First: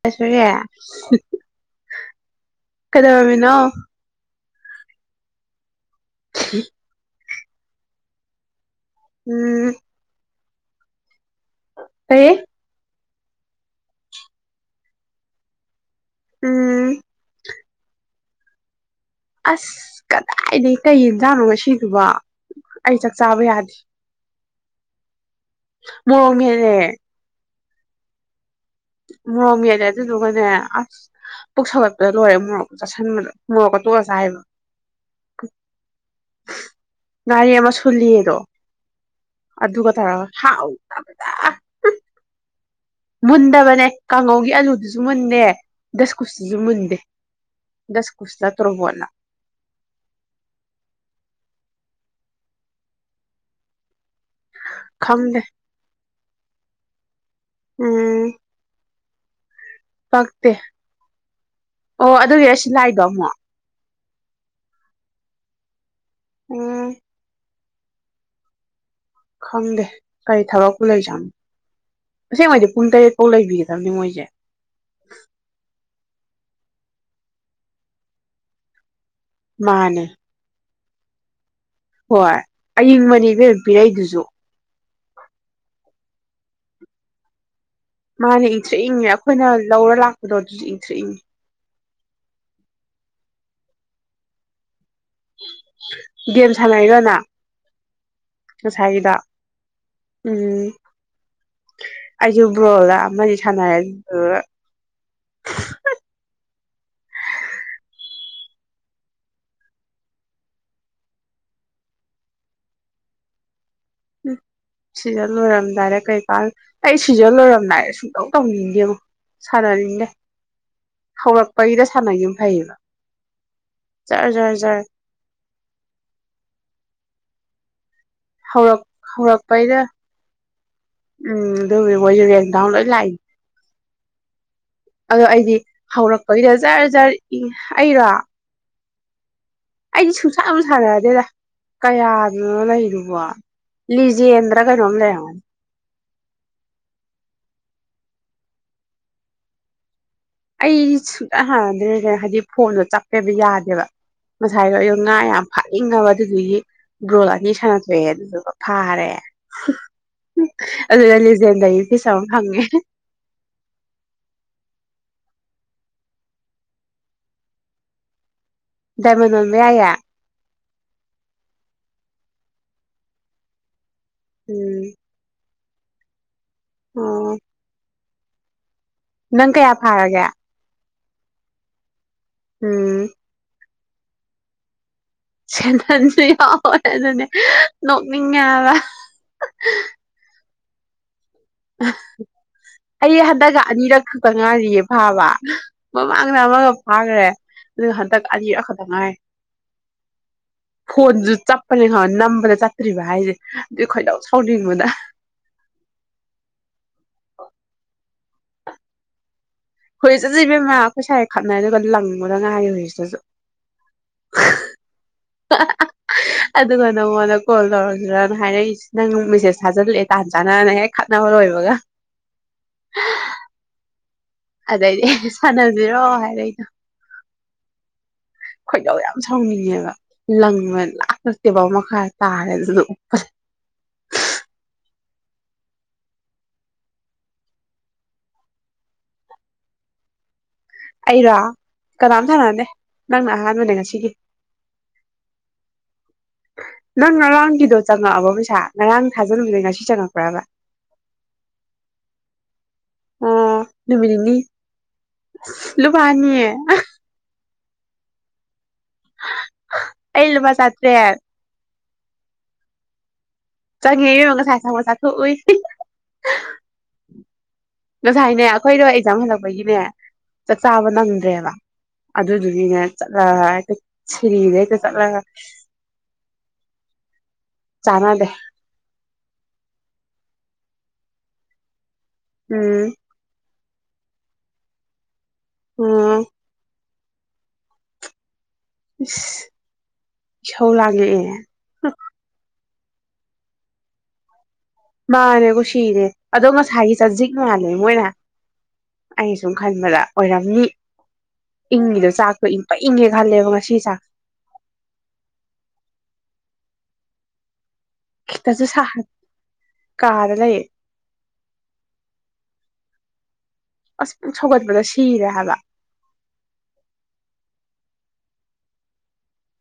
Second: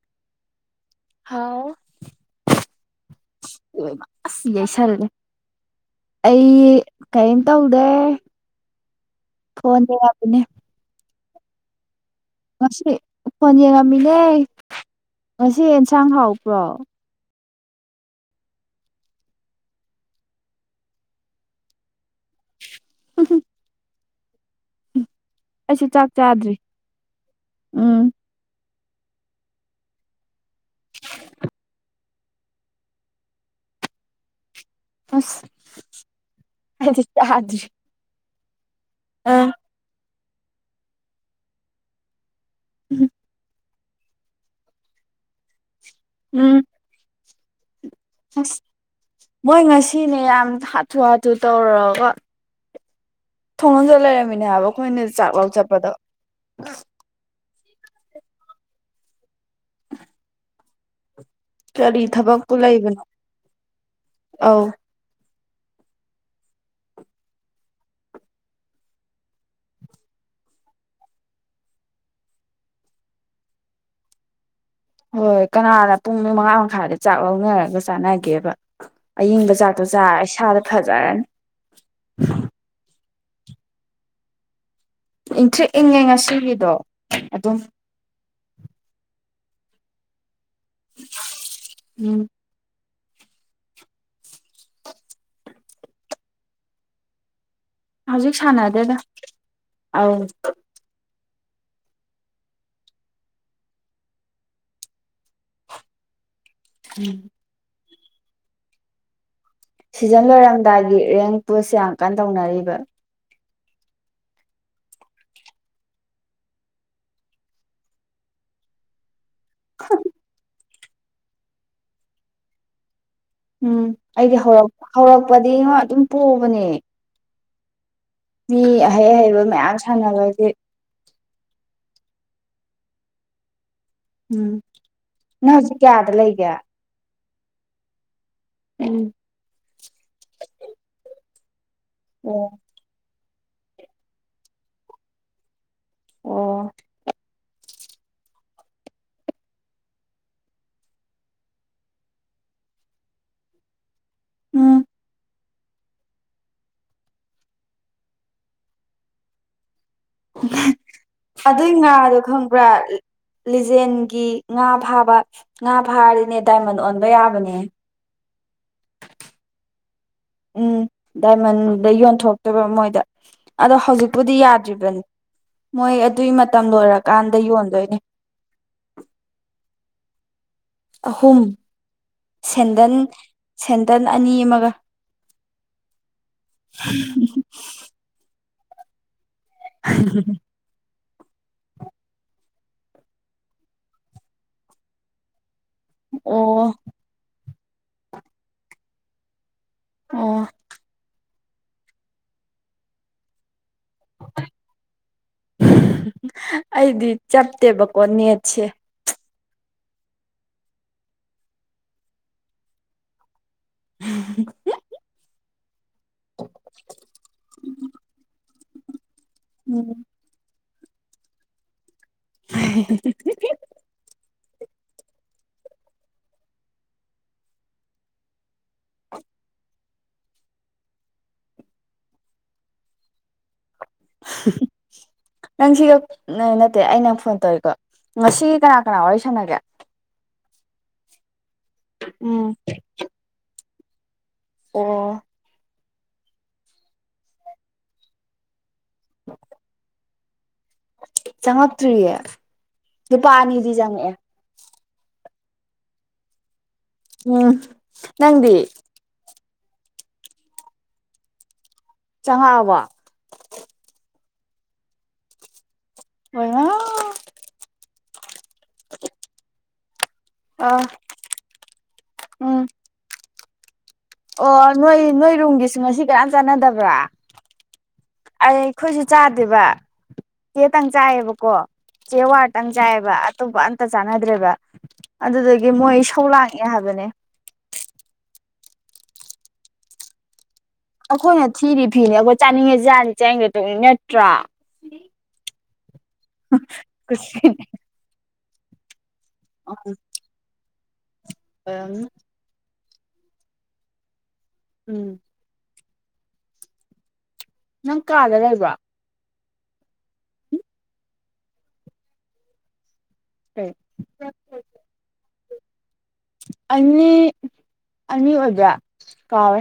ꯆꯁꯦ ꯍꯥꯎ ꯀꯗꯥꯝꯃꯤꯅꯣ ꯁꯤꯏꯁꯜꯂꯦ ꯑꯩ ꯀꯩꯝ ꯇꯧꯗꯦ ꯎꯝ ꯀꯣꯟꯗꯅꯦ ꯀꯔꯤ ꯃꯁꯦ ꯐꯣꯟ ꯌꯦꯡꯉꯝꯃꯤꯅꯦ ꯉꯁꯤ ꯌꯦ ꯍꯛꯆꯥꯡ ꯍꯥꯎꯕ꯭ꯔꯣ ꯎꯝ ꯑꯁ ꯀꯗꯥꯏꯅꯦ ꯀꯩ ꯌꯦꯟꯖꯥꯠꯅꯣ ꯉ ꯁꯤꯗꯨꯕ ꯑꯩ ꯆꯥꯛ ꯆꯥꯕ ꯌꯥꯗꯦ ꯑꯩꯁꯨ ꯆꯥꯛ ꯆꯥꯗ꯭ꯔꯤ ꯃꯑꯣꯅꯦꯦ ꯎꯝ ꯃꯣꯔꯝ ꯌꯥꯗ ꯑꯗꯨ ꯇ ꯀꯅꯦ ꯑ ꯄꯣꯛꯁꯂ ꯂꯣꯏꯔꯦ ꯃꯣꯔꯣꯛ ꯆꯥꯁꯤꯟꯕꯗ ꯃꯣꯔꯣꯛꯀ ꯇꯣꯛꯑ ꯆ ꯍꯥꯏꯕ ꯑꯁꯗꯤ ꯆ꯭ꯔꯤ ꯑꯗꯨꯗꯨ ꯀꯊ ꯍꯥꯎ ꯊꯗꯥ ꯃꯨꯟꯗꯕꯅꯦ ꯀꯥꯡꯉꯧꯒꯤ ꯑꯂꯨꯗꯨꯁꯨ ꯃꯨꯟꯗꯦ ꯗꯁꯀꯨꯁ ꯁꯤꯖꯨ ꯎꯝ ꯃꯟꯗꯦ ꯑꯁ ꯃꯣꯏ ꯉꯁꯤꯅꯦ ꯌꯥꯝ ꯍꯥꯊꯨ ꯍꯥꯊꯨ ꯇꯧꯔꯒ ꯊꯣꯡꯂꯣꯟꯖꯟ ꯂꯩꯔꯝꯃꯦ ꯅꯦ ꯍꯥꯏꯕ ꯑꯈꯣꯏꯅ ꯆꯥꯛ ꯈꯪꯗꯦ ꯂꯧ ꯆꯠꯄꯗꯣ ꯎꯝ ꯄꯛꯇꯦ ꯀꯔꯤ ꯑꯣ ꯊꯕꯛꯄꯨ ꯑꯗꯨꯒꯤꯔ ꯁꯤ ꯂꯩꯕꯅꯣ ꯂꯥꯛꯏꯗꯣ ꯑꯃꯨꯛ ꯑꯧ ꯎꯝ ꯈꯪꯗꯦ ꯀꯔꯤ ꯊꯕꯛꯄꯨ ꯂꯩꯖꯥꯅꯣ ꯑꯁꯦꯡꯕꯩꯗꯤ ꯄꯨꯡ ꯇꯔꯦꯠ ꯐꯧ ꯂꯩꯕꯤꯒꯗꯝꯅꯦ ꯃꯣꯏꯁꯦ ꯍꯣꯏ ꯀꯅꯥꯅ ꯄꯨꯡ ꯃꯉꯥ ꯃꯈꯥꯏꯗ ꯆꯥꯛ ꯂꯧꯅꯔꯒ ꯆꯥꯅꯒꯦꯕ ꯑꯏꯤꯡꯕ ꯆꯥꯛꯇꯣ ꯃꯥꯅꯦ ꯆꯥꯔ ꯏꯁꯥꯗ ꯐꯖꯔꯅꯤ ꯍꯣꯏ ꯑꯌꯤꯡꯕꯅꯤ ꯄꯤꯔꯛꯏꯗꯨꯖꯨ ꯏꯪꯊ꯭ꯔꯤꯛ ꯏꯪꯉꯦ ꯉꯁꯤꯒꯤꯗꯣ ꯑꯗꯨꯝ ꯃꯥꯅꯦ ꯏꯪꯊ꯭ꯔꯤꯛ ꯏꯪꯉꯦ ꯑꯩꯈꯣꯏꯅ ꯂꯧꯔ ꯂꯥꯛꯄꯗꯣ ꯏꯪꯊ꯭ꯔꯤꯛ ꯏꯪꯉꯦ ꯎꯝ [unintelligible] ꯒꯦꯝ ꯁꯥꯟꯅꯔꯤꯔꯣ ꯅꯪ ꯍꯧꯖꯤꯛ ꯁꯥꯟꯅꯗꯦꯗ ꯉꯁꯥꯏꯒꯤꯗꯣ ꯑꯧ ꯎꯝ ꯑꯩꯁꯨ ꯕ꯭ꯔꯣꯗ ꯑꯃꯗꯤ ꯁꯥꯟꯅꯔꯅꯤ ꯎꯝ ꯁꯤꯖꯟ ꯂꯣꯏꯔꯝꯗꯥꯏꯒꯤ ꯔꯦꯡ ꯄꯨꯁ ꯌꯥꯝ ꯀꯥꯟ ꯇꯧꯅꯔꯤꯕ ꯎ ꯁꯤꯖꯟ ꯂꯣꯏꯔꯝꯗꯥꯏꯔ ꯀꯩꯀꯥ ꯑꯩ ꯁꯤꯖꯟ ꯂꯣꯏꯔꯝꯗꯥꯏꯔ ꯁꯨꯡꯇꯧ ꯇꯧꯅꯤꯡꯗꯦꯕꯣ ꯁꯥꯅꯅꯤꯡꯗꯦ ꯍꯧꯔꯛꯄꯒꯤꯗ ꯁꯥꯟꯅꯒꯤꯝꯅ ꯐꯩꯌꯦꯕ ꯎꯝ ꯖꯔ ꯑꯩꯗꯤ ꯖꯔ ꯍꯧꯔꯛ ꯖꯔ ꯍꯧꯔꯛꯄꯗꯤ ꯉꯣ ꯑꯗꯨꯝ ꯄꯣꯕꯅꯦ ꯃꯤ ꯍꯧꯔꯛ ꯑꯍꯩ ꯑꯍꯩꯕ ꯃꯌꯥꯝ ꯍꯧꯔꯛꯄꯩꯗ ꯁꯥꯟꯅꯕꯒꯤ ꯎꯝ ꯑꯗꯨꯒꯤ ꯃꯣꯏꯖꯨ ꯕꯦꯡ ꯗꯥꯎꯟ ꯂꯣꯏ ꯂꯥꯛꯏꯅꯤ ꯎꯝ ꯑꯗꯣ ꯅꯪ ꯑꯩꯗꯤ ꯍꯧꯖꯤꯛ ꯀꯌꯥꯗ ꯂꯩꯒꯦ ꯍꯧꯔꯛꯄꯒꯤꯗ ꯖꯥꯔ ꯖꯥꯔ ꯏ ꯑꯩꯔꯣ ꯎꯝ ꯑꯩꯗꯤ ꯁꯨꯡꯁꯥ ꯑꯃ ꯁꯥꯟꯅꯗꯦꯗ ꯑꯣ ꯀꯌꯥꯗꯅꯣ ꯂꯩꯗꯨꯕꯣ ꯂꯤꯖꯟꯗ꯭ꯔ ꯀꯩꯅꯣꯗꯅꯤ ꯑꯣ ꯑꯩꯗꯤ ꯁꯨꯡꯛꯇ ꯍꯥꯟꯅꯗ꯭ꯔꯦ ꯍꯥꯏꯗꯤ ꯐꯣꯟꯗꯣ ꯆꯠꯄꯦꯕ ꯌꯥꯗꯦꯕ ꯉꯁꯥꯏꯗꯣ ꯎꯝ ꯑꯩꯣ ꯉꯥ ꯌꯥꯝ ꯐꯥꯛꯏꯉꯕ ꯑꯗꯨꯒꯤ ꯒ꯭ꯔꯣꯂꯥꯗꯤ ꯁꯥꯟꯅ ꯊꯣꯛꯣꯛꯑꯦ ꯑꯗꯨꯗꯨꯒ ꯐꯥꯔꯦ ꯑꯗꯨꯗ ꯑꯗꯨꯏ ꯂꯤꯖꯦꯟꯗꯔꯤ ꯐꯤꯁ ꯉꯥꯗꯣ ꯑꯃ ꯐꯪꯉꯦ ꯈꯪꯕ꯭ꯔꯥ ꯂꯤꯖꯦꯟꯒꯤ ꯉꯥ ꯐꯥꯕ ꯉꯥ ꯐꯥꯔꯤꯅꯦ ꯗꯥꯏꯃꯟ ꯑꯣꯟꯕ ꯌꯥꯕꯅꯦ ꯗꯏꯃꯅꯣꯟꯃꯦꯌꯥꯦ ꯎꯝ ꯗꯥꯏꯃꯟꯗ ꯌꯣꯟꯊꯣꯛꯇꯣꯏꯕ ꯃꯣꯏꯗ ꯑꯗꯣ ꯍꯧꯖꯤꯛ ꯄꯨꯕꯨꯗꯤ ꯌꯥ ꯎꯝ ꯑꯗꯨꯕꯅꯤ ꯃꯣꯏ ꯑꯗꯨꯒꯤ ꯇꯝ ꯑꯣ ꯂꯣꯏꯔꯀꯥꯟꯗ ꯌꯣꯟꯗꯣꯏꯅꯦ ꯅꯪ ꯀꯌꯥ ꯐꯥꯔꯒꯦ ꯑꯍꯨꯝ ꯁꯦꯟꯗꯟ ꯎꯝ ꯁꯦꯟꯇꯟ ꯑꯅꯤ ꯑꯃꯒ [unintelligible] ꯕ ꯎ ꯑꯩ ꯍꯟꯗꯛꯀ ꯑꯅꯤꯔꯛ ꯈꯛꯇ ꯉꯥꯏꯔꯤꯌꯦ ꯐꯥꯕ ꯃꯃꯥꯡꯅ ꯑꯃꯒ ꯑꯣ ꯐꯥꯈ꯭ꯔꯦ ꯑꯗꯨ ꯍꯟꯗꯛ ꯑꯅꯤ ꯈꯛꯇꯪ ꯉꯥꯏ ꯑꯣ ꯈꯣꯟꯖ ꯆꯞꯄꯅꯤ ꯈ ꯅꯝꯕꯅ ꯆꯠꯇ꯭ꯔꯤ ꯚ ꯍꯥꯏꯁꯦ ꯈꯣꯏꯂꯎ ꯁꯥꯎꯔꯤ ꯃꯥ ꯑꯩꯗꯤ ꯆꯞꯇꯦꯕꯀꯣ ꯅꯦꯠꯁꯦ ꯍꯣꯏ ꯆꯠꯆ ꯏꯕꯦꯝꯃꯥ ꯑꯩꯈꯣꯏ ꯁꯥꯏꯦ ꯈꯞꯅꯩ ꯑꯗꯨꯒ ꯂꯪꯉꯗ ꯉꯥꯏꯌꯦ ꯍꯨꯏꯁꯤꯗꯁꯨ [unintelligible] ꯑ ꯑꯗꯨꯒ ꯅꯪꯉꯣꯟꯗ ꯀꯣꯜ ꯇꯧꯔꯁꯤꯔꯅ ꯍꯥꯏꯔꯛꯏꯁꯦ ꯅꯪ ꯃꯦꯁꯦꯖ ꯎꯝ ꯊꯥꯖꯜꯂꯛꯑꯦ ꯇꯥꯟ ꯆꯥꯟꯅꯅ ꯍꯦꯛ ꯅꯔꯣ ꯏꯕꯒ [unintelligible] ꯑꯗꯩꯗꯤ ꯁꯥꯟꯅꯁꯤꯔꯣ ꯍꯥꯏꯔ ꯑꯩꯅꯣ ꯈꯣꯏꯗꯧ ꯌꯥꯝ ꯁꯥꯎꯅꯤꯡꯉꯦꯕ ꯂꯪꯕ ꯂꯥꯂꯛꯇꯦꯕꯥꯎ ꯃꯈꯥ ꯇꯥꯔꯦ ꯑꯗꯨꯗ ꯎꯞꯄꯜ ꯅꯪ ꯁꯤꯒ ꯅꯠꯇꯦ ꯑꯩ ꯅꯪ ꯐꯣꯟ ꯇꯧꯔꯤꯀꯣ ꯉꯁꯤ ꯀꯅꯥ ꯀꯅꯥ ꯋꯥꯔꯤ ꯁꯥꯟꯅꯒꯦ ꯑꯩꯔ ꯀꯅꯥꯝ ꯎꯝ ꯊꯥꯟꯅꯅꯅꯦꯦ ꯅꯪꯅ ꯑꯍꯥꯟꯕꯅꯦ ꯉꯁꯤ ꯁꯤ ꯑꯣ ꯅꯪ ꯔꯔꯥꯎꯟꯒꯤꯗꯣ ꯆꯪꯉꯛꯑꯕꯣ ꯄꯩꯁꯥ ꯉꯔꯥꯡ ꯊꯥꯖꯟꯂꯝꯗꯦ ꯉꯁꯤ ꯆꯪꯉ ꯐꯔ ꯆꯪꯉꯛꯇ꯭ꯔꯤꯌꯦ ꯂꯨꯄꯥ ꯑꯅꯤꯗꯤ ꯆꯪꯉꯛꯑꯦ ꯂꯨꯕꯥꯅꯤꯌꯦ ꯑ ꯎꯝ ꯅꯪꯗꯤ ꯑꯩꯂ ꯃꯥ ꯆꯠꯇꯦ ꯌꯥ ꯆꯍꯥ ꯋꯥ ꯆꯉ ꯌꯦ ꯃꯒꯁꯥꯏ ꯁ ꯃꯣꯁ ꯊꯣꯛꯏ ꯑꯣ ꯉꯁꯥꯏꯅꯦ ꯑꯩꯈꯣꯏꯗꯣ ꯑꯦꯛꯖꯥꯝ ꯍꯜꯂꯛꯄꯒꯤꯅꯦ ꯆꯥꯛ ꯑꯥ ꯆꯥꯕ ꯅꯪꯗ꯭ꯔꯦꯕ ꯎꯝ ꯑꯗꯨꯗꯨꯒꯤꯅꯦ ꯆꯠꯂ ꯑꯣ ꯅꯣꯏ ꯅꯣꯏ ꯔꯨꯝꯒꯤꯁꯨ ꯉꯁꯤ ꯀꯔꯝ ꯆꯥꯟꯅꯗꯕ꯭ꯔꯥ ꯆꯥꯟꯅꯗꯦ ꯑ ꯈꯣꯏꯖ ꯆꯥꯗꯦꯕ ꯀꯦꯇꯪ ꯆꯥꯏꯌꯦꯕꯀꯣ ꯆꯦ ꯋꯥꯇꯪ ꯎꯝ ꯆꯥꯏꯕ ꯠꯇ ꯆꯥꯟꯗ꯭ꯔꯦꯕ ꯑꯗꯨꯗꯒꯤ ꯃꯣꯏ ꯎꯝ ꯁꯧ ꯂꯥꯡꯉꯦ ꯍꯥꯏꯕꯅꯦ [unintelligible] ꯂꯥꯡꯉꯛꯑꯦ ꯑꯩꯈꯣꯏꯅ ꯊꯤꯔꯤ ꯐꯤꯅꯤ ꯑꯩꯈꯣꯏ ꯆꯥꯅꯤꯡꯉꯦꯁꯤ ꯖꯥꯁꯒ ꯇ ꯅꯠꯇ꯭ꯔꯥ ꯃꯥꯅꯦꯕꯨꯁꯤꯍꯤꯔꯦ ꯑꯗꯣ ꯉꯁꯥꯏꯒꯤ ꯆꯖꯤꯛ ꯀ꯭ꯔꯤꯁꯇꯤꯅꯦ ꯃꯥꯜꯂꯦ ꯃꯣꯏꯅ ꯑꯩꯅ ꯁꯨꯝ ꯈꯟꯕꯗ ꯑꯣꯏꯔꯝꯃꯤ ꯑꯣꯏꯔꯝꯅꯤ ꯏꯪꯉꯗꯣ ꯆꯥꯛꯄꯣ ꯏꯪ ꯏꯒꯦ ꯈꯂꯦꯕ ꯉ ꯁꯤ ꯆꯥꯡ ꯎꯝ ꯅꯪ ꯀꯥꯗ ꯂꯩꯕ꯭ꯔꯥ ꯀꯔꯂꯌꯦꯦ ꯀꯩ ꯑꯁ ꯁꯧꯒꯠꯄꯗ ꯁꯤꯔꯦ ꯍꯥꯏꯕ ꯑꯅꯤ ꯑꯅꯤ ꯑꯣꯏꯕ ꯀꯥꯎꯋꯦ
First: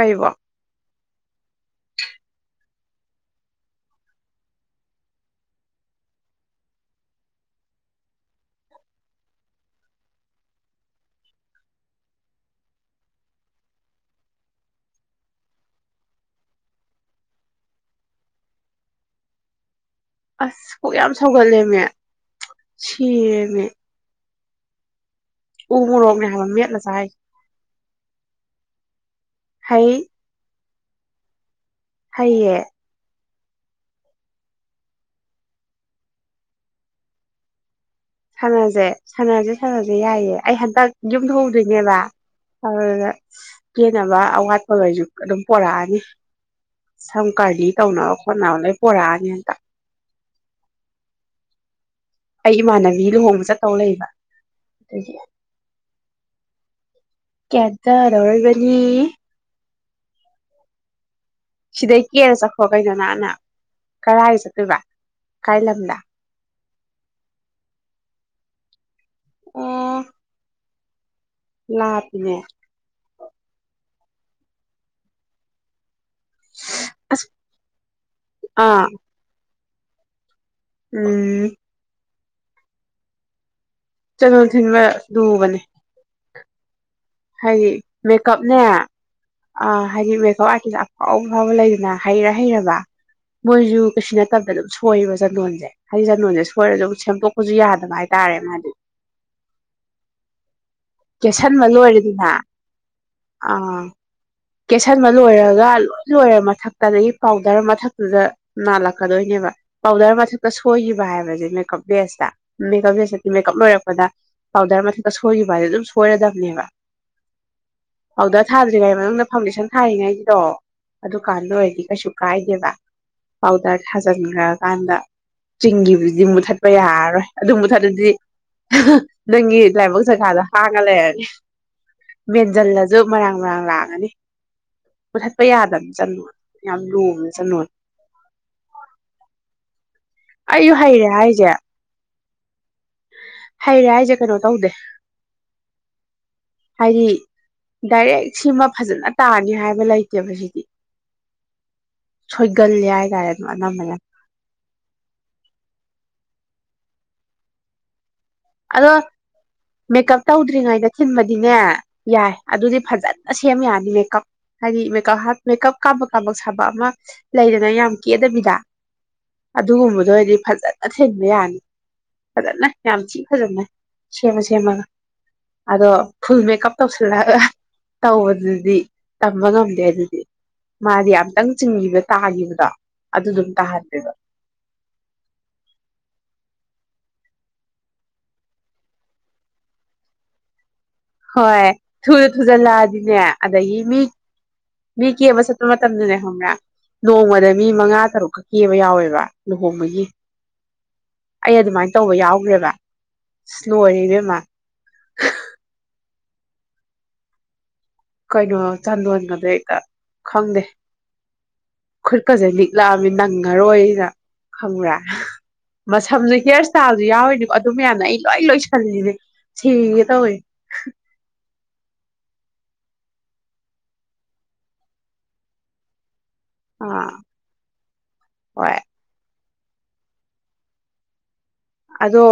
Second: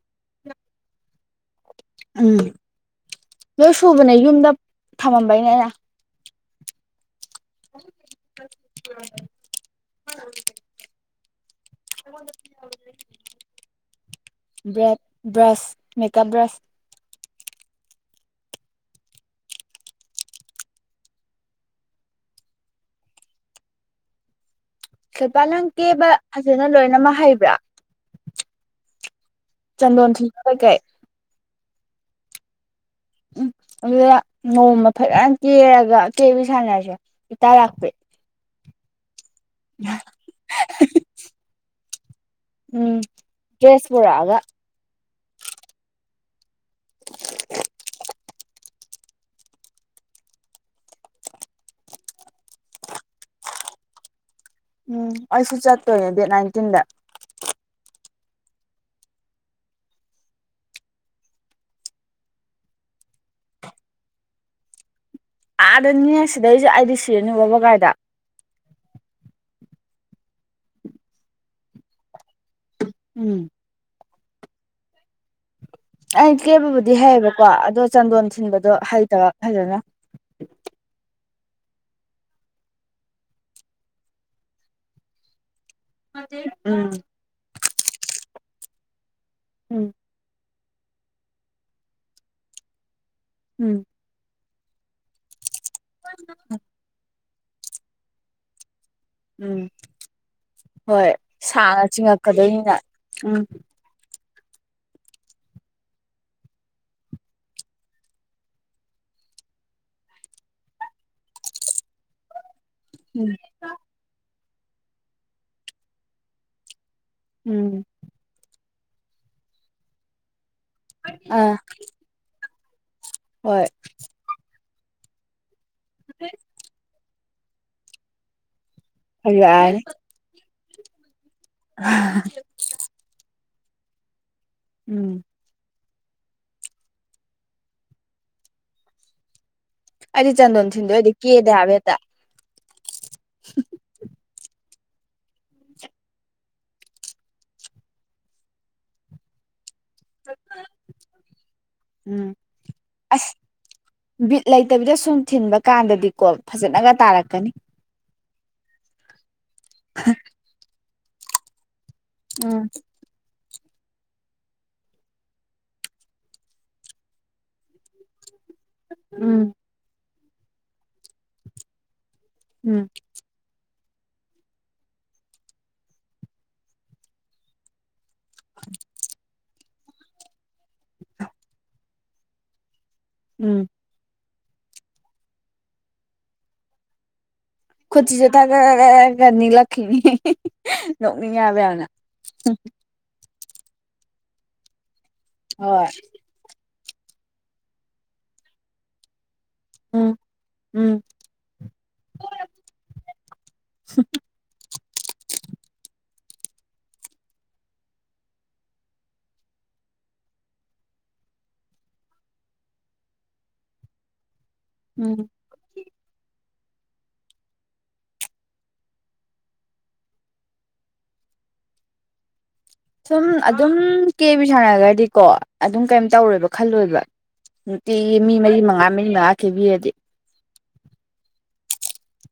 ꯀꯩꯔꯤꯕ ꯎꯝ ꯅꯣꯏ ꯁꯨꯕꯅꯦ ꯌꯨꯝꯗ ꯊꯝꯃꯝꯕꯩꯅꯦ ꯑꯩꯅ ꯫ ꯔꯦꯠ ꯕ꯭ꯔꯥꯁ ꯃꯦꯀꯞ ꯕ꯭ꯔꯥꯁ꯫ ꯑꯁ ꯄꯨꯛ ꯌꯥꯝ ꯁꯧꯒꯠꯂꯦꯃꯦ ꯁꯤꯔꯦꯃꯦ꯫ ꯁꯤꯜꯄꯥ ꯅꯪ ꯎ ꯀꯦꯕ ꯃꯣꯔꯣꯛꯅꯦ ꯍꯥꯏꯕ ꯐꯖꯅ ꯃꯦꯠꯂ ꯆꯥꯏ ꯂꯣꯏꯅꯃꯛ ꯍꯩꯕ꯭ꯔꯥ꯫ ꯍꯩ ꯆꯟꯗꫭꯜ ꯊꯤꯟꯕ ꯀꯩ ꯀꯩ꯫ ꯍꯩꯌꯦ꯫ ꯎꯝ ꯑꯗꯨꯗ ꯅꯣꯡꯃ ꯐꯖꯅ ꯀꯦꯔꯒ ꯀꯦꯕꯤ ꯁꯥꯟꯅꯁꯦ ꯏꯇꯥ ꯂꯥꯛꯄꯤ꯫ ꯁꯥꯟꯅꯖꯦ꯫ ꯁꯥꯟꯅꯁꯦ ꯁꯥꯟꯅꯁꯦ ꯌꯥꯏꯌꯦ ꯑꯩ ꯍꯟꯗꯛ ꯌꯨꯝ ꯊꯣꯛꯎꯗꯣꯏꯅꯦꯕ꯫ ꯎꯝ ꯑꯗꯨꯅ ꯗ꯭ꯔꯦꯁ ꯀꯦꯅꯕ ꯄꯨꯔꯛꯑꯒ ꯑꯋꯥꯠꯄ ꯒꯩꯁꯨ ꯑꯗꯨꯝ ꯄꯣꯔꯛꯑꯅꯤ꯫ ꯁꯝ ꯀꯔꯅꯤ ꯇꯧꯅꯕ ꯈꯣꯠꯅꯕ ꯂꯣꯏ ꯄꯣꯔꯛꯑꯅꯤꯍꯟꯗꯛ꯫ ꯑꯩ ꯏꯃꯥꯟꯅꯕꯤ ꯂꯨꯍꯣꯡꯕ ꯆꯠꯇꯧ ꯂꯩꯕ꯫ ꯎꯝ ꯑꯗꯨꯒꯤ ꯑꯩꯁꯨ ꯆꯠꯇꫭꯏꯅꯤ꯫ ꯗꯦꯠ ꯅꯥꯏꯟꯇꯤꯟꯗ꯫ ꯀ‌ꯦꯇ ꯗꯧꯔꯤꯕꯅꯤ꯫ ꯁꯤꯗꯩ ꯀꯦꯔ ꯆꯠꯈ꯭ꯔꫭ ꯀꯩꯅꯣ ꯅꯥꯟꯅ ꯀꯔꯥꯏ ꯆꯠꯇꯣꯏꯕ꯫ ꯀꯥꯏ ꯑꯗ ꯂꯝꯗ ꯅꯤꯅ‌ꯩꯁꯤꯗꯩꯁ꯫ ꯑꯩꯗꯤ ꯁꯤꯔꯅꯤ ꯋꯥꯕꯒꯥꯏꯗ꯫ ꯑꯣ꯫ ꯂꯥꯞ ꯄꯤꯅꯦ꯫ ꯎꯝ꯫ ꯑꯩ ꯀꯦꯕꯕꯨꯗꯤ ꯑꯁ ꯍꯩꯌꯦꯕꯀꯣ ꯑꯗꯣ ꯆꯟꯗꯣꯟ ꯊꯤꯟꯕꯗꯣ ꯑꯥ ꯍꯩꯇꯕ ꯐꯖꯅ꯫ ꯎꯝ꯫ ꯆꯟꯗꫭꯟ ꯊꯤꯟꯕ ꯂꯨꯕꯅꯤ꯫ ꯎꯝ꯫ ꯍꯥꯏꯗꯤ ꯃꯦꯀꯞꯅꯦ꯫ ꯑꯥ ꯎꯝ ꯍꯥꯏꯗꯤ ꯃ‌ꯦꯀꯞꯑꯥꯠ꯫ ꯗ ꯑꯐꯥꯎ ꯑꯐꯥꯎꯕ ꯂꯩꯗꯅ ꯍꯩꯔ ꯍꯩꯔꯕ꯫ ꯎꯝ ꯃꯣꯏꯖꯨ ꯀꯁꯅꯠ꯫ ꯇꯞꯅ ꯑꯗꯨꯝ ꯁꯣꯏꯌ‌ꯦꯕ ꯆꯟꯗꯣꯟꯁꯦ꯫ ꯍꯥꯏ ꯆꯟꯗ‌ꯣꯟꯁ‌ꯦ ꯁꫭꯏꯔꯁꯨꯗꯨꯝ ꯁ‌ꯦꯝꯗꫭꯛ꯫ ꯍꯨꯖꯤꯛ ꯌꯥꯗꯕ ꯍꯥꯏꯇꯥꯔꯦ ꯃꯥꯗꯤ꯫ ꯎꯝ꯫ ꯍꯣꯏ ꯀꯦꯁꯟꯕ ꯁꯥꯡꯅ ꯂꯣꯏꯔꯦꯗꯅ ꯆꯤꯡꯉꯛꯀꯗꯣꯏꯅꯤꯅ ꯎꯝ꯫ ꯀꯦꯠꯁꯤꯟꯕ ꯂꯣꯏꯔꯒ ꯂꯣꯏ ꯂꯣꯏꯔ ꯃꯊꯛꯇꯗꯒꯤ ꯄꯥꯎꯗꯔ ꯃꯊꯛꯇꯨꯗ ꯅꯥꯜꯂꯛꯀꯗꯣꯏꯅꯦꯕ ꯄꯥꯎꯗꯔ ꯃꯊꯛꯇ ꯁꯣꯏꯈꯤꯕ ꯍꯥꯏꯕꯗꯤ ꯃꯦꯀꯞ ꯕꯦꯁꯇ꯫ ꯃꯦꯀꯞ ꯕ‌ꯦꯁꯗꯤ ꯎꯝ ꯃꯦꯀꯞ ꯂꯣꯏꯔꯛꯄꯗ꯫ ꯍꯥꯎꯗꯔ ꯃꯊꯛꯇ ꯁꫭꯏꯒꯤꯕꯍꯥꯏꯕꯁ‌ꯦ ꯑꯗꯨ꯫ ꯁꯣꯏꯔꯗꯝꯅꯦꯕ꯫ ꯎꯝ ꯑꯣꯥꯎꯗ ꯊꯥ ꯀꯖꯤ ꯀ ꯍꯥꯏꯕ ꯅꯪꯅ ꯐꯥꯎꯟꯗꯦꯁꯟ ꯊꯥꯔꯤꯉꯒꯤꯗꯣ ꯑꯗꯨ ꯀꯥꯟꯗ ꯑꯥ ꯑꯣꯏꯔꯗꯤ ꯀꯩꯁꯨ ꯀꯥꯏꯗꯦꯕ ꯍꯣꯏ ꯄꯥꯎꯗ ꯍꯖꯔ ꯃꯔꯛ ꯀꯥꯟꯗ ꯆꯤꯡꯒꯤꯕꯨꯗꯤ ꯃꯨꯊꯠꯄ ꯌꯥꯔꯔꯣꯏ ꯑꯗꯨꯝꯕ ꯊꯥꯗꯗꯤ ꯅꯪꯒꯤ ꯍꯩꯔꯛꯑꯅꯤ ꯂꯥꯏꯃꯛ ꯆꯈꯥꯗ ꯍꯥꯡꯒꯂꯅꯤ ꯃꯦꯟꯁꯤꯜꯂꯁꯨ ꯃꯔꯥꯡ ꯃꯔꯥꯡ ꯂꯥꯛꯒꯅꯤ ꯎꯝ ꯄꯨꯊꯠꯄ ꯌꯥꯗꯕ ꯆꯣ ꯌꯥꯝ ꯂꯨꯃꯦ ꯆꯅꯣ ꯑꯩꯗꯤ ꯆꯥꯟꯗꯣꯟ ꯁꯤꯤꯟꯗꯣꯏ ꯑꯣꯏꯗꯤ ꯀꯦꯦ ꯍꯥꯏꯕꯦ ꯍꯥꯏꯔꯦ ꯍꯥꯏꯁꯦ ꯀꯩꯅꯣ ꯇꯧꯗꯦ ꯍꯥꯏꯗꯤ ꯗꯥꯏꯔꯦꯛ ꯁꯤꯃ ꯐꯖꯅ ꯇꯥꯔꯅꯤ ꯍꯥꯏꯕ ꯂꯩꯇꯦꯕ ꯁꯤꯗꯤ ꯎꯝ ꯁꯣꯏꯒꯜꯂꯦ ꯍꯥꯏꯇꯥꯔꯦ ꯑꯁ ꯑꯗꯨꯝ ꯑꯅꯝꯕꯅ ꯕꯤꯠ ꯂꯩꯇꯕꯤꯗ ꯁꯨꯝ ꯊꯤꯟꯕ ꯀꯥꯟꯗꯗꯤꯀꯣ ꯐꯖꯅꯒ ꯇꯥꯔꯛꯀꯅꯤ ꯑꯗꯣ ꯃ ꯀꯞꯇ ꯎꯗ꯭ꯔꯤꯉ ꯑꯩꯒ ꯁꯤꯤꯟꯕꯗꯤꯅꯦ ꯌꯥꯏ ꯎꯝ ꯑꯗꯨꯗꯤ ꯐꯖꯅ ꯁꯦꯝ ꯌꯥꯅꯤ ꯍꯥꯏ ꯃꯦꯀꯞ ꯍꯥꯏꯗꯤ ꯃꯦꯀꯞ ꯍꯥ ꯃꯦꯀꯞ ꯀꯥꯕ ꯀꯥꯕꯞ ꯁꯥꯕ ꯑꯃ ꯂꯩꯗꯅ ꯌꯥꯝ ꯀꯦꯗꯕꯤꯗ ꯎꯝ ꯑꯗꯨꯒꯨꯝꯕꯗꯣ ꯍꯥꯏꯗꯤ ꯐꯖ ꯊꯦꯛ ꯌꯥꯅꯤ ꯅ ꯎꯝ ꯌꯥꯝ ꯐꯖꯃꯦ ꯁꯦꯝꯃ ꯁꯦꯝꯃꯒ ꯑꯗꯣ ꯐꯨꯜ ꯃꯦꯀꯞ ꯇꯧꯁꯤꯜꯂꯒ ꯇꯧꯕꯗꯨꯗꯤ ꯇꯝꯕ ꯉꯝꯗꯦ ꯑꯗꯨꯗꯤ ꯃꯥꯗꯤ ꯌꯥꯝꯇꯪ ꯆꯤꯡꯕꯤꯕ ꯇꯥꯒꯤꯗ ꯑꯗꯨꯗꯨꯝ ꯎꯝ ꯇꯥꯍꯟꯄꯤꯕ ꯈꯨꯨꯖꯤꯁꯨꯇꯅꯤ ꯂꯛꯅꯤ ꯍꯣꯏ ꯊꯨꯅ ꯊꯨꯖꯂꯛꯑꯗꯤꯅꯦ ꯑꯗ ꯍ ꯃꯤ ꯃꯤ ꯀꯦꯕ ꯆꯠꯄ ꯍꯣꯏ ꯃꯇꯝꯗꯅꯦ ꯈꯪꯕꯔꯥ ꯅꯣꯡꯃꯗ ꯃꯤ ꯃꯉꯥ ꯇꯔꯨꯛꯀ ꯀꯦꯕ ꯌꯥꯎꯋꯦꯕ ꯂꯨꯍꯣꯡꯕꯒꯤ ꯎꯝ ꯎꯝ ꯑꯩ ꯑꯗꯨꯃꯥꯏꯟ ꯇꯧꯕ ꯌꯥꯎꯈ꯭ꯔꯦꯕ ꯁꯤꯁ ꯂꯣꯏꯔꯦ ꯏꯕꯦꯝꯃ ꯀꯩꯅꯣ ꯆꯥꯟꯗꯣꯟꯒꯗꯩꯗ ꯈꯪꯗꯦ ꯈꯨꯠꯀꯁꯦ ꯅꯤꯛꯂꯛꯑꯃꯤ ꯅꯪꯉꯔꯣꯏꯅ ꯈꯪꯕꯔꯥ ꯎꯝ ꯃꯁꯝꯖꯤ ꯍꯤꯌꯥꯔ ꯏꯁꯇꯥꯏꯜꯖꯨ ꯌꯥꯎꯔꯤꯅꯤꯀꯣ ꯑꯗꯨ ꯃꯌꯥꯝꯅ ꯑꯩ ꯂꯣꯏ ꯂꯣꯏꯁꯜꯂꯤꯅꯤ ꯁꯤꯒꯦ ꯇꯧꯋꯦ ꯁꯨꯝ ꯑꯗꯨꯝ ꯀꯦꯕꯤ ꯁꯥꯟꯅꯒꯔꯗꯤꯀꯣ ꯑꯗꯨꯝ ꯀꯩꯝ ꯇꯧꯔꯦꯏꯕ ꯈꯜꯂꯣꯏꯕ ꯑꯥ ꯅꯨꯇꯤꯒꯤ ꯃꯤ ꯃꯔꯤ ꯍꯣꯏ ꯃꯉꯥ ꯃꯔꯤ ꯃꯉꯥ ꯀꯦꯕꯤꯌꯦꯗꯤ ꯑꯗꯣ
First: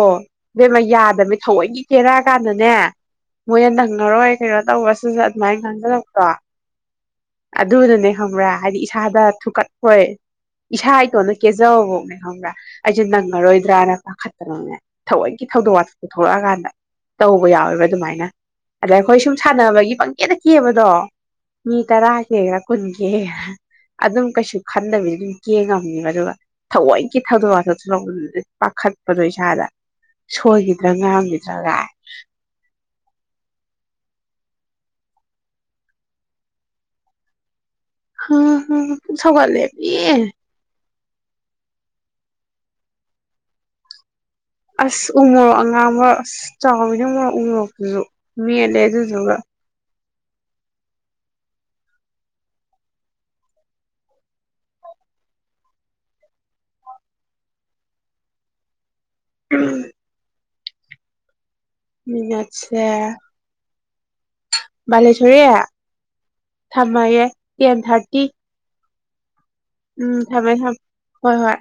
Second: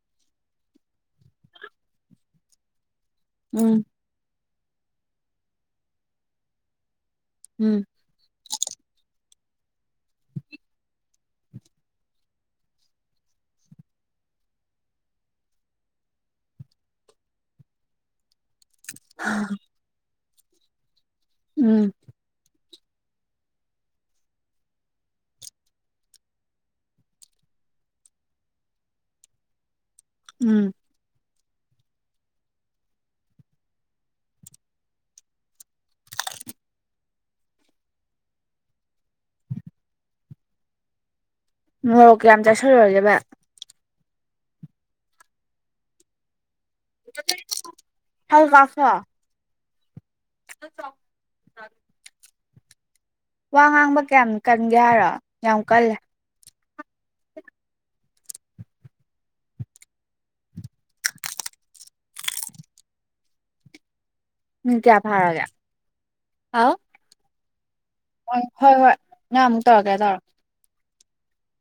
ꯕꯦꯝꯃ ꯌꯥꯗꯃꯦ ꯊꯑꯣꯏꯀꯤ ꯀꯦꯔꯛꯑꯀꯥꯟꯗꯅꯦ ꯃꯣꯏ ꯅ ꯎꯝ ꯅꯪꯉꯔꯣꯏ ꯀꯩꯅꯣ ꯇꯧꯕ ꯁꯨꯁ ꯑꯗꯨꯃꯥꯏ ꯉꯥꯡꯅꯔꯛꯄꯔꯣ ꯎꯝ ꯑꯗꯨꯅꯅꯦ ꯈꯪꯕ꯭ꯔꯥ ꯍꯥꯏꯗꯤ ꯏꯁꯥꯗ ꯊꯨꯀꯠꯐꯣꯏ ꯏꯁꯥ ꯏꯇꯣꯟꯗ ꯀꯦꯖꯕꯕꯧꯅꯦ ꯈꯪꯕ꯭ꯔꯥ ꯑꯩꯁꯦ ꯅꯪꯉꯔꯣꯏꯗ꯭ꯔꯥꯅ ꯄꯥꯈꯠꯇꯅꯅꯦ ꯊꯑꯣꯏꯒꯤ ꯊꯧꯗꯣꯛ ꯋꯥꯊꯣꯛ ꯊꯣꯛꯂꯛꯑꯀꯥꯟꯗ ꯇꯧꯕ ꯌꯥꯎꯋꯦꯕ ꯑꯗꯨꯃꯥꯏꯅ ꯑꯗ ꯑꯩꯈꯣꯏ ꯁꯨꯝ ꯁꯥꯟꯅꯕꯒꯤ ꯄꯡ ꯀꯦꯗ ꯀꯦꯕꯗꯣ ꯃꯤ ꯎꯝ ꯇꯔꯥ ꯍꯦꯌꯛ ꯀꯨꯟꯒꯤ ꯑꯗꯨꯝ ꯀꯩꯁꯨ ꯈꯟꯗꯕꯤꯗ ꯗꯨꯝ ꯀꯦꯉꯝꯅꯦꯕ ꯑꯗꯨꯒ ꯊꯑꯣꯏꯀꯤ ꯊꯧꯗꯣꯛ ꯋꯥꯊꯣꯛ ꯊꯣꯛꯂꯛꯄꯗꯨꯗꯗꯤ ꯄꯥꯈꯠꯄꯗꯣ ꯏꯁꯥꯗ ꯎꯝ ꯁꯣꯏꯒꯤꯗ꯭ꯔꯥ ꯉꯥꯡꯒꯤ ꯆꯂꯥꯏ ꯍ ꯍ ꯄꯨꯛ ꯁꯧꯒꯠꯂꯦ ꯑꯦ ꯃꯣꯔꯣꯛ ꯀꯌꯥꯝ ꯆꯥꯁꯜꯂꯨꯔꯒꯦꯕ ꯑꯁ ꯎꯃꯣꯔꯣꯛ ꯑꯉꯥꯡꯕ ꯑꯁ ꯆꯥꯎꯋꯤꯅ ꯃꯨꯔꯣꯛ ꯎꯃꯨꯔꯣꯛ ꯗꯨꯖꯨ ꯃꯦꯠꯂꯦ ꯑꯗꯨꯗꯨꯒ ꯈꯥ ꯆꯥꯎ ꯑ ꯋꯥ ꯉꯥꯡꯕ ꯀꯌꯥꯝ ꯀꯟꯒꯦ ꯍꯥꯏꯔꯣ ꯌꯥꯝ ꯀꯜꯂꯦ ꯎꯝ ꯃꯤꯅꯠꯁꯦ ꯃꯤꯅꯤꯠ ꯀꯌꯥ ꯃꯂꯦꯁꯣꯔꯤ ꯐꯥꯔꯒꯦ ꯑ ꯊꯞꯃꯒꯦ ꯇꯦꯟ ꯊꯥꯔꯇꯤ ꯅ ꯑꯃꯨꯛ ꯇꯧꯔꯀꯦ ꯎꯝ ꯇꯧꯔꯛ ꯊꯝꯃꯦ ꯊꯝꯃꯦ ꯍꯣꯏ ꯍꯣꯏ